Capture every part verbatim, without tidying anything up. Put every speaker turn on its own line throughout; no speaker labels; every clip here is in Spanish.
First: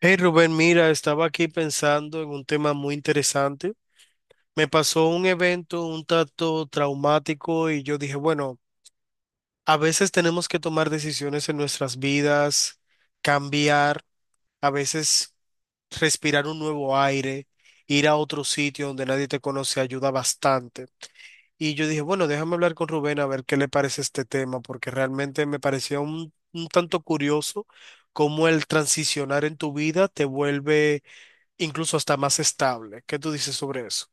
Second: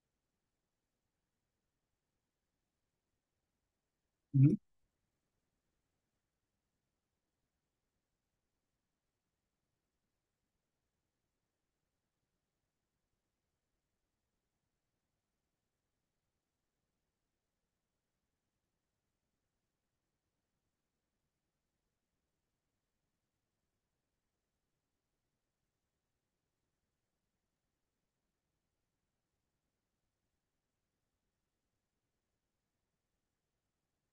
Hey Rubén, mira, estaba aquí pensando en un tema muy interesante.
Ujú.
Me pasó un evento un tanto traumático y yo dije, bueno, a veces tenemos que tomar decisiones en nuestras vidas, cambiar, a veces respirar un nuevo aire, ir a otro sitio donde nadie te conoce ayuda bastante. Y yo dije, bueno, déjame hablar con Rubén a ver qué le parece este tema, porque realmente me parecía un, un tanto curioso cómo el transicionar en tu vida te vuelve incluso hasta más estable. ¿Qué tú dices sobre eso?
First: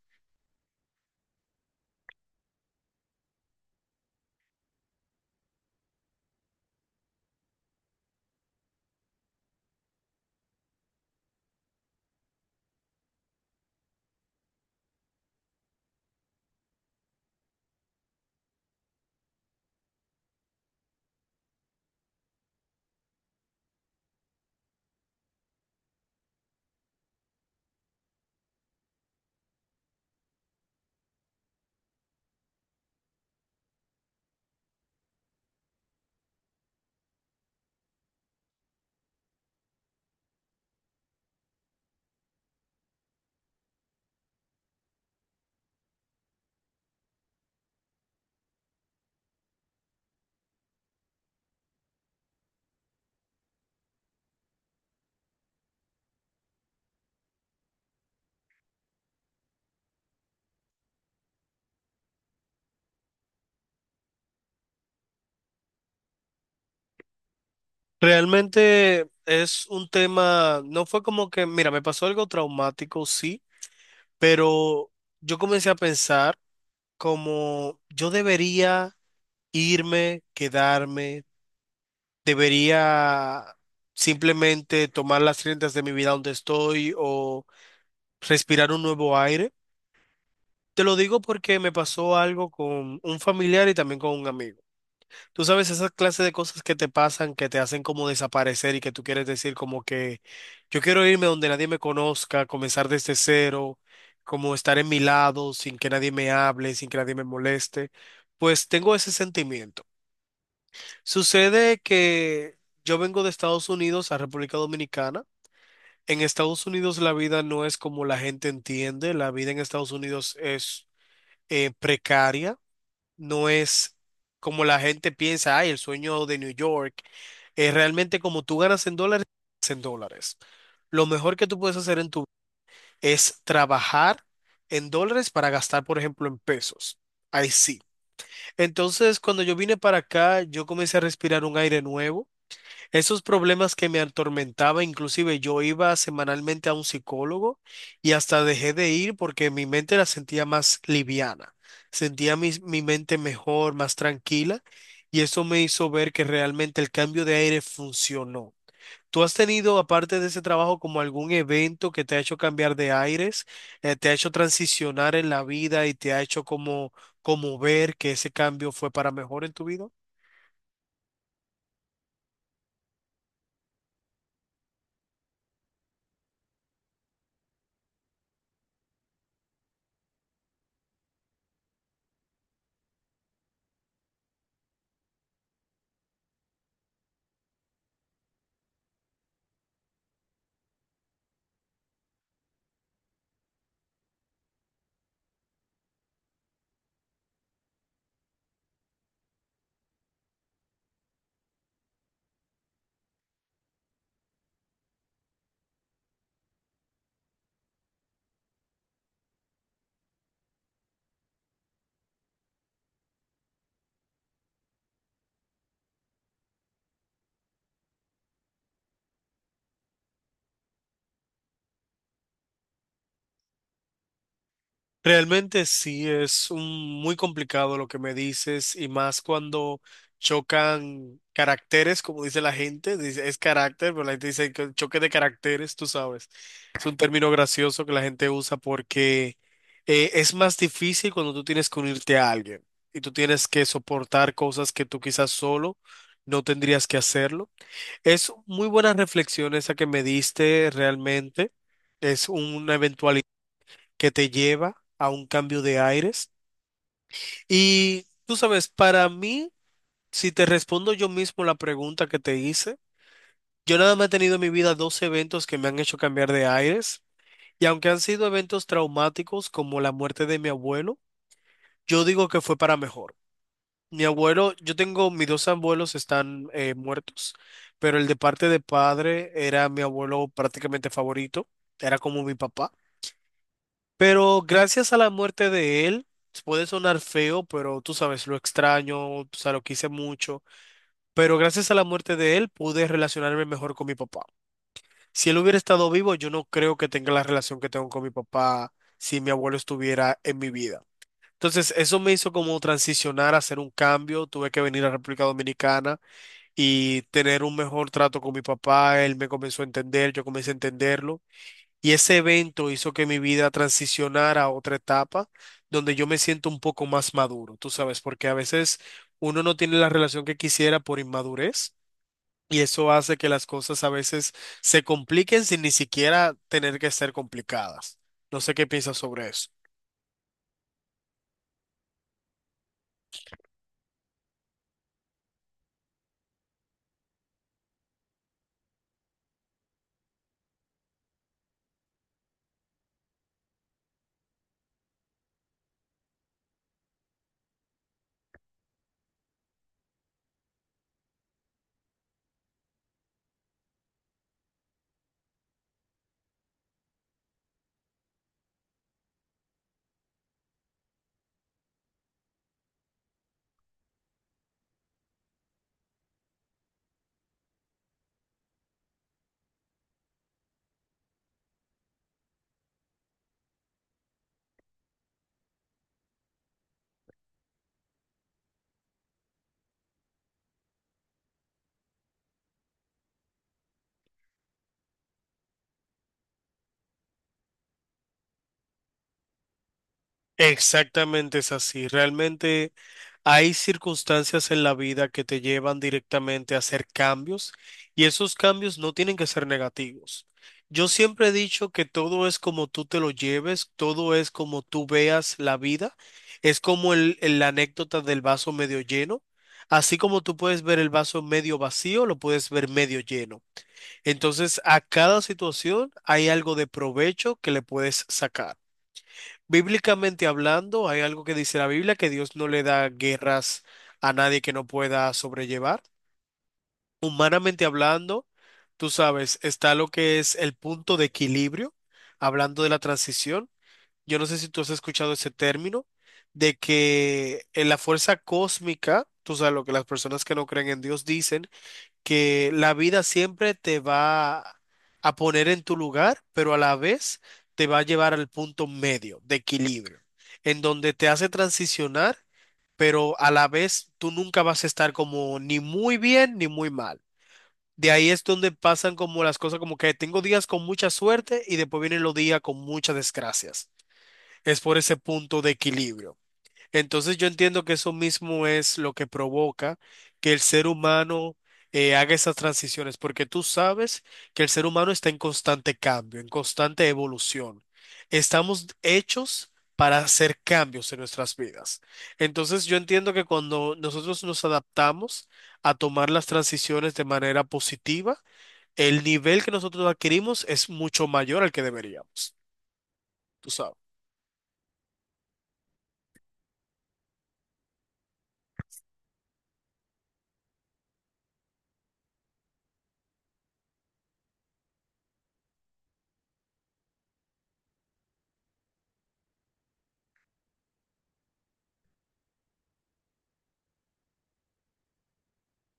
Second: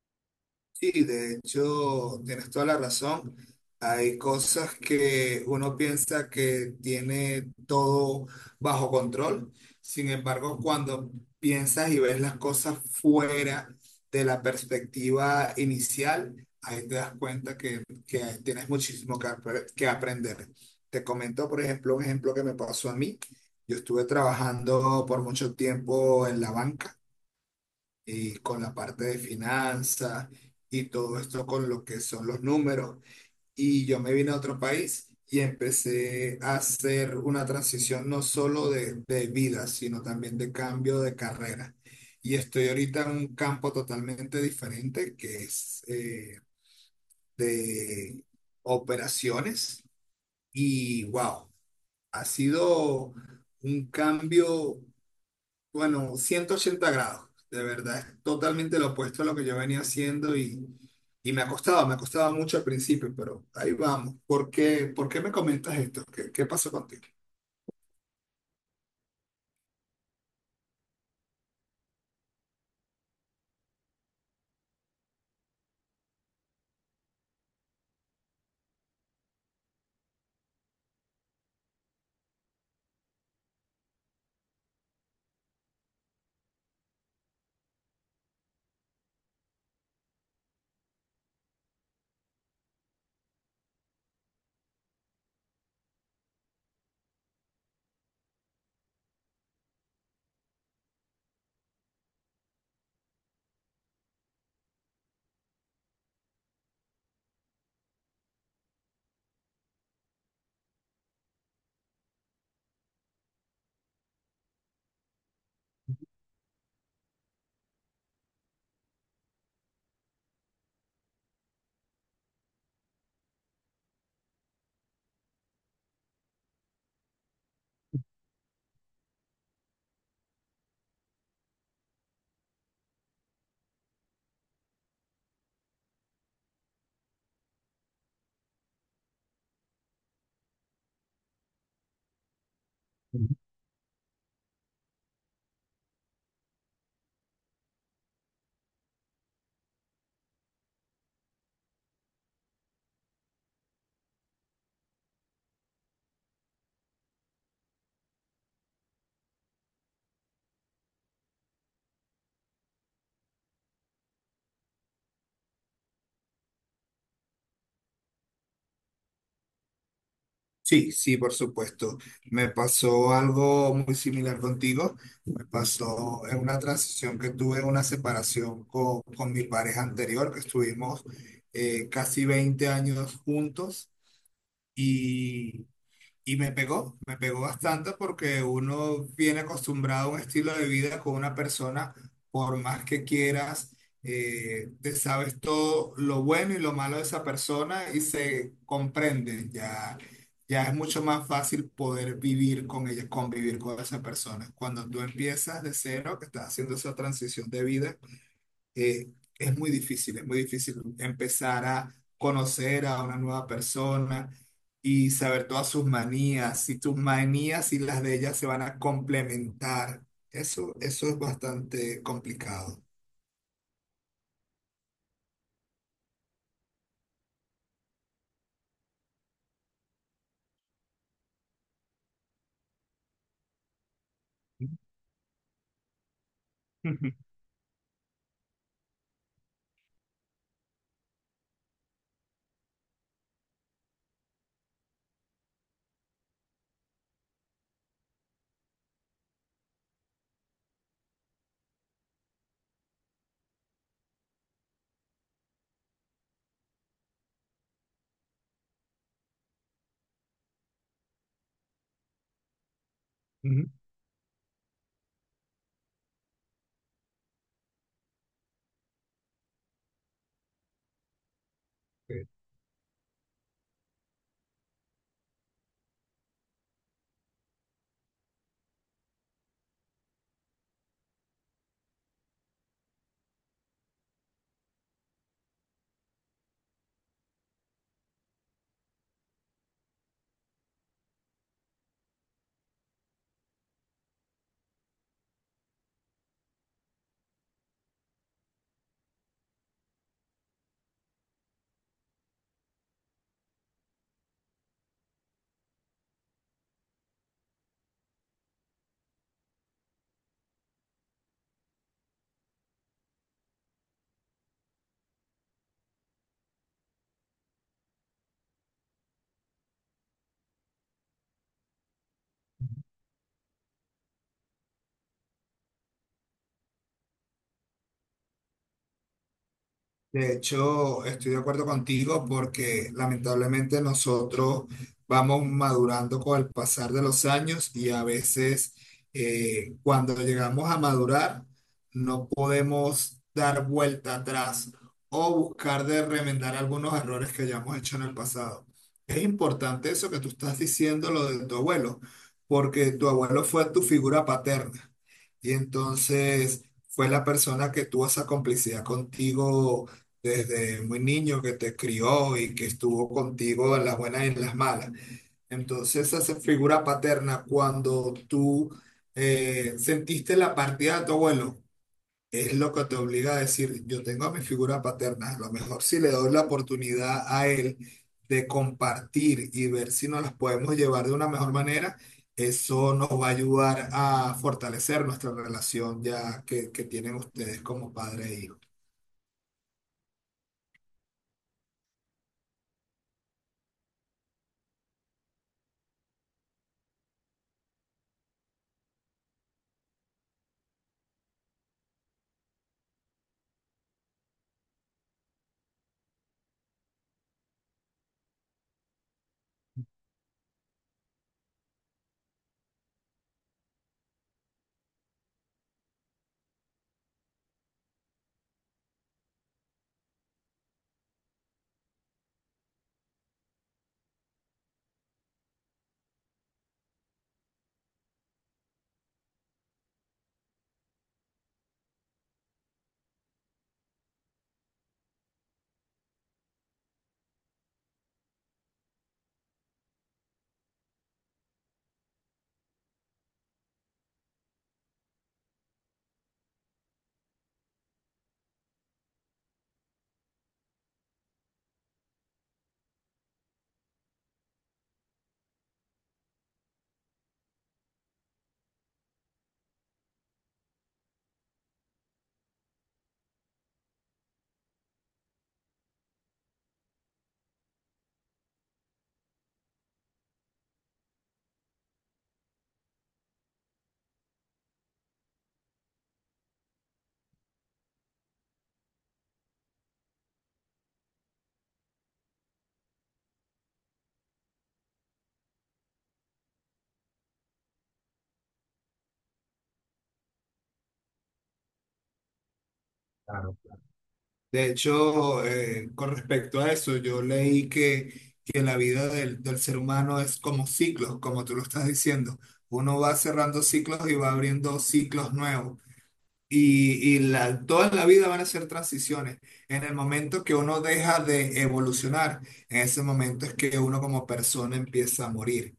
Sí, de hecho, tienes toda la razón. Hay cosas que uno piensa que tiene todo bajo control. Sin embargo, cuando piensas y ves las cosas fuera de la perspectiva inicial, ahí te das cuenta que, que tienes muchísimo que, apre- que aprender. Te comento, por ejemplo, un ejemplo que me pasó a mí. Yo estuve trabajando por mucho tiempo en la banca. y con la parte de finanzas y todo esto con lo que son los números. Y yo me vine a otro país y empecé a hacer una transición no solo de, de vida, sino también de cambio de carrera. Y estoy ahorita en un campo totalmente diferente que es eh, de operaciones y wow, ha sido un cambio bueno, ciento ochenta grados, de verdad, es totalmente lo opuesto a lo que yo venía haciendo y, y me ha costado, me ha costado mucho al principio, pero ahí vamos. ¿Por qué, por qué me comentas esto? ¿Qué, qué pasó contigo?
Realmente es un tema, no fue como que, mira, me pasó algo traumático, sí, pero yo comencé a pensar como yo debería irme, quedarme, debería simplemente tomar las riendas de mi vida donde estoy o respirar un nuevo aire. Te lo digo porque me pasó algo con un familiar y también con un amigo. Tú sabes, esa clase de cosas que te pasan, que te hacen como desaparecer y que tú quieres decir como que yo quiero irme donde nadie me conozca, comenzar desde cero, como estar en mi lado sin que nadie me hable, sin que nadie me moleste, pues tengo ese sentimiento. Sucede que yo vengo de Estados Unidos a República Dominicana. En Estados Unidos la vida no es como la gente entiende, la vida en Estados Unidos es eh, precaria, no es como la gente piensa, ay, el sueño de New York. Es realmente como tú ganas en dólares, en dólares. Lo mejor que tú puedes hacer en tu vida es trabajar en dólares para gastar, por ejemplo, en pesos. Ahí sí. Entonces, cuando yo vine para acá, yo comencé a respirar un aire nuevo. Esos problemas que me atormentaba, inclusive yo iba semanalmente a un psicólogo y hasta dejé de ir porque mi mente la sentía más liviana, sentía mi, mi mente mejor, más tranquila y eso me hizo ver que realmente el cambio de aire funcionó. ¿Tú has tenido, aparte de ese trabajo, como algún evento que te ha hecho cambiar de aires, eh, te ha hecho transicionar en la vida y te ha hecho como, como ver que ese cambio fue para mejor en tu vida?
Sí, sí, por supuesto. Me pasó algo muy similar contigo. Me pasó en una transición que tuve, una separación con, con mi pareja anterior, que estuvimos eh, casi veinte años juntos. Y me pegó, me pegó bastante porque uno viene acostumbrado a un estilo de vida con una persona, por más que quieras, eh, te sabes todo lo bueno y lo malo de esa persona y se comprende. Ya, ya es mucho más fácil poder vivir con ella, convivir con esa persona. Cuando tú empiezas de cero, que estás haciendo esa transición de vida eh, es muy difícil, es muy difícil empezar a conocer a una nueva persona y saber todas sus manías, si tus manías y las de ella se van a complementar. Eso, eso es bastante complicado.
Realmente sí es un- muy complicado lo que me dices y más cuando chocan caracteres, como dice la gente, dice, es carácter, pero la gente dice que choque de caracteres, tú sabes. Es un término gracioso que la gente usa porque eh, es más difícil cuando tú tienes que unirte a alguien y tú tienes que soportar cosas que tú quizás solo no tendrías que hacerlo. Es muy buenas reflexiones esa que me diste realmente. Es una eventualidad que te lleva a un cambio de aires. Y tú sabes, para mí, si te respondo yo mismo la pregunta que te hice,
Ujú.
yo nada más he tenido en mi vida dos eventos que me han hecho cambiar de aires. Y aunque han sido eventos traumáticos como la muerte de mi abuelo, yo digo que fue para mejor. Mi abuelo, yo tengo, mis dos abuelos están eh, muertos, pero el de parte de padre era mi abuelo prácticamente favorito, era como mi papá. Pero gracias a la muerte de él, puede sonar feo, pero tú sabes, lo extraño, o sea, lo quise mucho, pero gracias a la muerte de él pude relacionarme mejor con mi papá. Si él hubiera estado vivo, yo no creo que tenga la relación que tengo con mi papá si mi abuelo estuviera en mi vida. Entonces, eso me hizo como transicionar, hacer un cambio, tuve que venir a República Dominicana y tener un mejor trato con mi papá. Él me comenzó a entender, yo comencé a entenderlo. Y ese evento hizo que mi vida transicionara a otra etapa donde yo me siento un poco más maduro, tú sabes, porque a veces uno no tiene la relación que quisiera por inmadurez. Y eso hace que las cosas a veces se compliquen sin ni siquiera tener que ser complicadas. No sé qué piensas sobre eso.
De hecho, estoy de acuerdo contigo porque lamentablemente nosotros vamos madurando con el pasar de los años y a veces eh, cuando llegamos a madurar no podemos dar vuelta atrás o buscar de remendar algunos errores que hayamos hecho en el pasado. Es importante eso que tú estás diciendo, lo de tu abuelo, porque tu abuelo fue tu figura paterna y entonces fue la persona que tuvo esa complicidad contigo desde muy niño que te crió y que estuvo contigo en las buenas y en las malas. Entonces, esa figura paterna, cuando tú eh, sentiste la partida de tu abuelo, es lo que te obliga a decir, yo tengo a mi figura paterna, a lo mejor si le doy la oportunidad a él de compartir y ver si nos las podemos llevar de una mejor manera. Eso nos va a ayudar a fortalecer nuestra relación ya que, que tienen ustedes como padre e hijo.
Exactamente es así. Realmente, hay circunstancias en la vida que te llevan directamente a hacer cambios y esos cambios no tienen que ser negativos. Yo siempre he dicho que todo es como tú te lo lleves, todo es como tú veas la vida. Es como el, el- la anécdota del vaso medio lleno. Así como tú puedes ver el vaso medio vacío, lo puedes ver medio lleno. Entonces, a cada situación hay algo de provecho que le puedes sacar. Bíblicamente hablando, hay algo que dice la Biblia, que Dios no le da guerras a nadie que no pueda sobrellevar. Humanamente hablando, tú sabes, está lo que es el punto de equilibrio, hablando de la transición. Yo no sé si tú has escuchado ese término, de que en la fuerza cósmica, tú sabes lo que las personas que no creen en Dios dicen, que la vida siempre te va a poner en tu lugar, pero a la vez te va a llevar al punto medio de equilibrio, en donde te hace transicionar, pero a la vez tú nunca vas a estar como ni muy bien ni muy mal. De ahí es donde pasan como las cosas, como que tengo días con mucha suerte y después vienen los días con muchas desgracias. Es por ese punto de equilibrio. Entonces yo entiendo que eso mismo es lo que provoca que el ser humano eh, haga esas transiciones, porque tú sabes que el ser humano está en constante cambio, en constante evolución. Estamos hechos para hacer cambios en nuestras vidas. Entonces yo entiendo que cuando nosotros nos adaptamos a tomar las transiciones de manera positiva, el nivel que nosotros adquirimos es mucho mayor al que deberíamos. Tú sabes.
De hecho, eh, con respecto a eso, yo leí que, que la vida del, del ser humano es como ciclos, como tú lo estás diciendo. Uno va cerrando ciclos y va abriendo ciclos nuevos. Y, y la, toda la vida van a ser transiciones. En el momento que uno deja de evolucionar, en ese momento es que uno como persona empieza a morir.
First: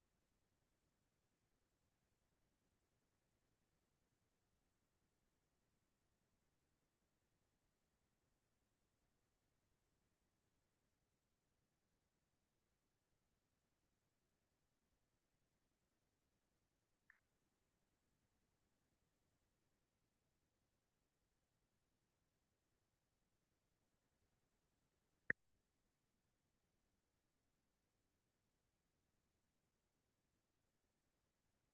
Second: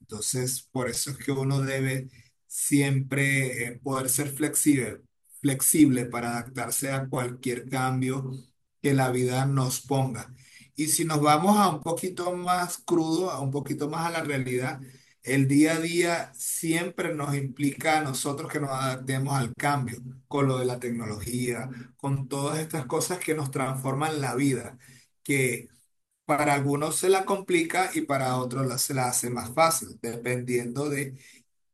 Entonces, por eso es que uno debe siempre eh, poder ser flexible, flexible, para adaptarse a cualquier cambio que la vida nos ponga. Y si nos vamos a un poquito más crudo, a un poquito más a la realidad, el día a día siempre nos implica a nosotros que nos adaptemos al cambio, con lo de la tecnología, con todas estas cosas que nos transforman la vida. Que para algunos se la complica y para otros la- se la hace más fácil, dependiendo de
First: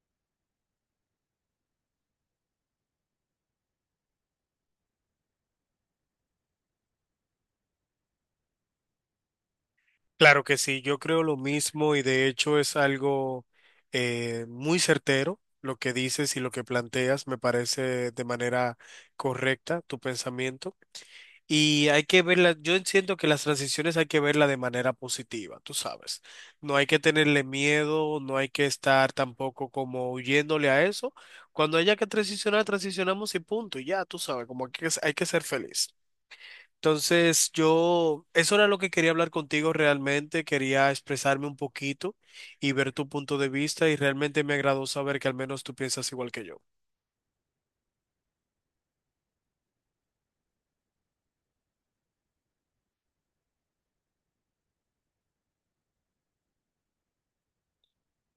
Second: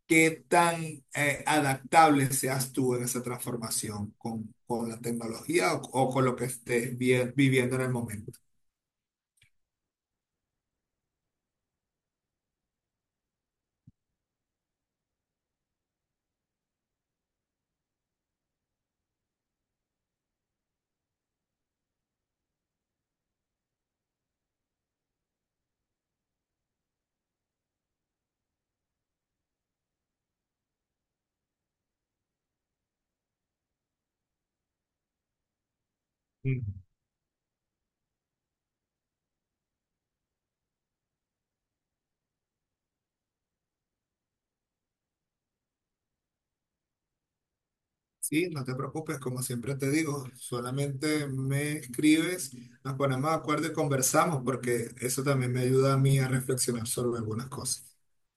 qué tan eh, adaptable seas tú en esa transformación con, con la tecnología o, o con lo que estés vi- viviendo en el momento.
Claro que sí, yo creo lo mismo y de hecho es algo eh, muy certero lo que dices y lo que planteas, me parece de manera correcta tu pensamiento. Y hay que verla, yo siento que las transiciones hay que verla de manera positiva, tú sabes. No hay que tenerle miedo, no hay que estar tampoco como huyéndole a eso. Cuando haya que transicionar, transicionamos y punto, y ya, tú sabes, como que es- hay que ser feliz.
Mm.
Entonces, yo, eso era lo que quería hablar contigo realmente, quería expresarme un poquito y ver tu punto de vista y realmente me agradó saber que al menos tú piensas igual que yo.
Sí, no te preocupes, como siempre te digo, solamente me escribes, nos ponemos de acuerdo y conversamos, porque eso también me ayuda a mí a reflexionar sobre algunas cosas.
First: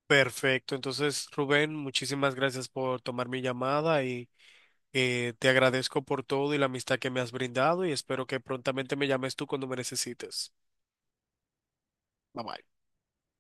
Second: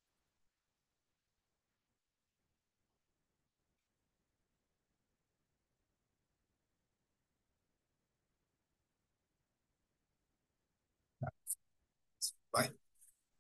Perfecto, entonces Rubén, muchísimas gracias por tomar mi llamada y eh, te agradezco por todo y la amistad que me has brindado y espero que prontamente me llames tú cuando me necesites. Bye bye.
Bye.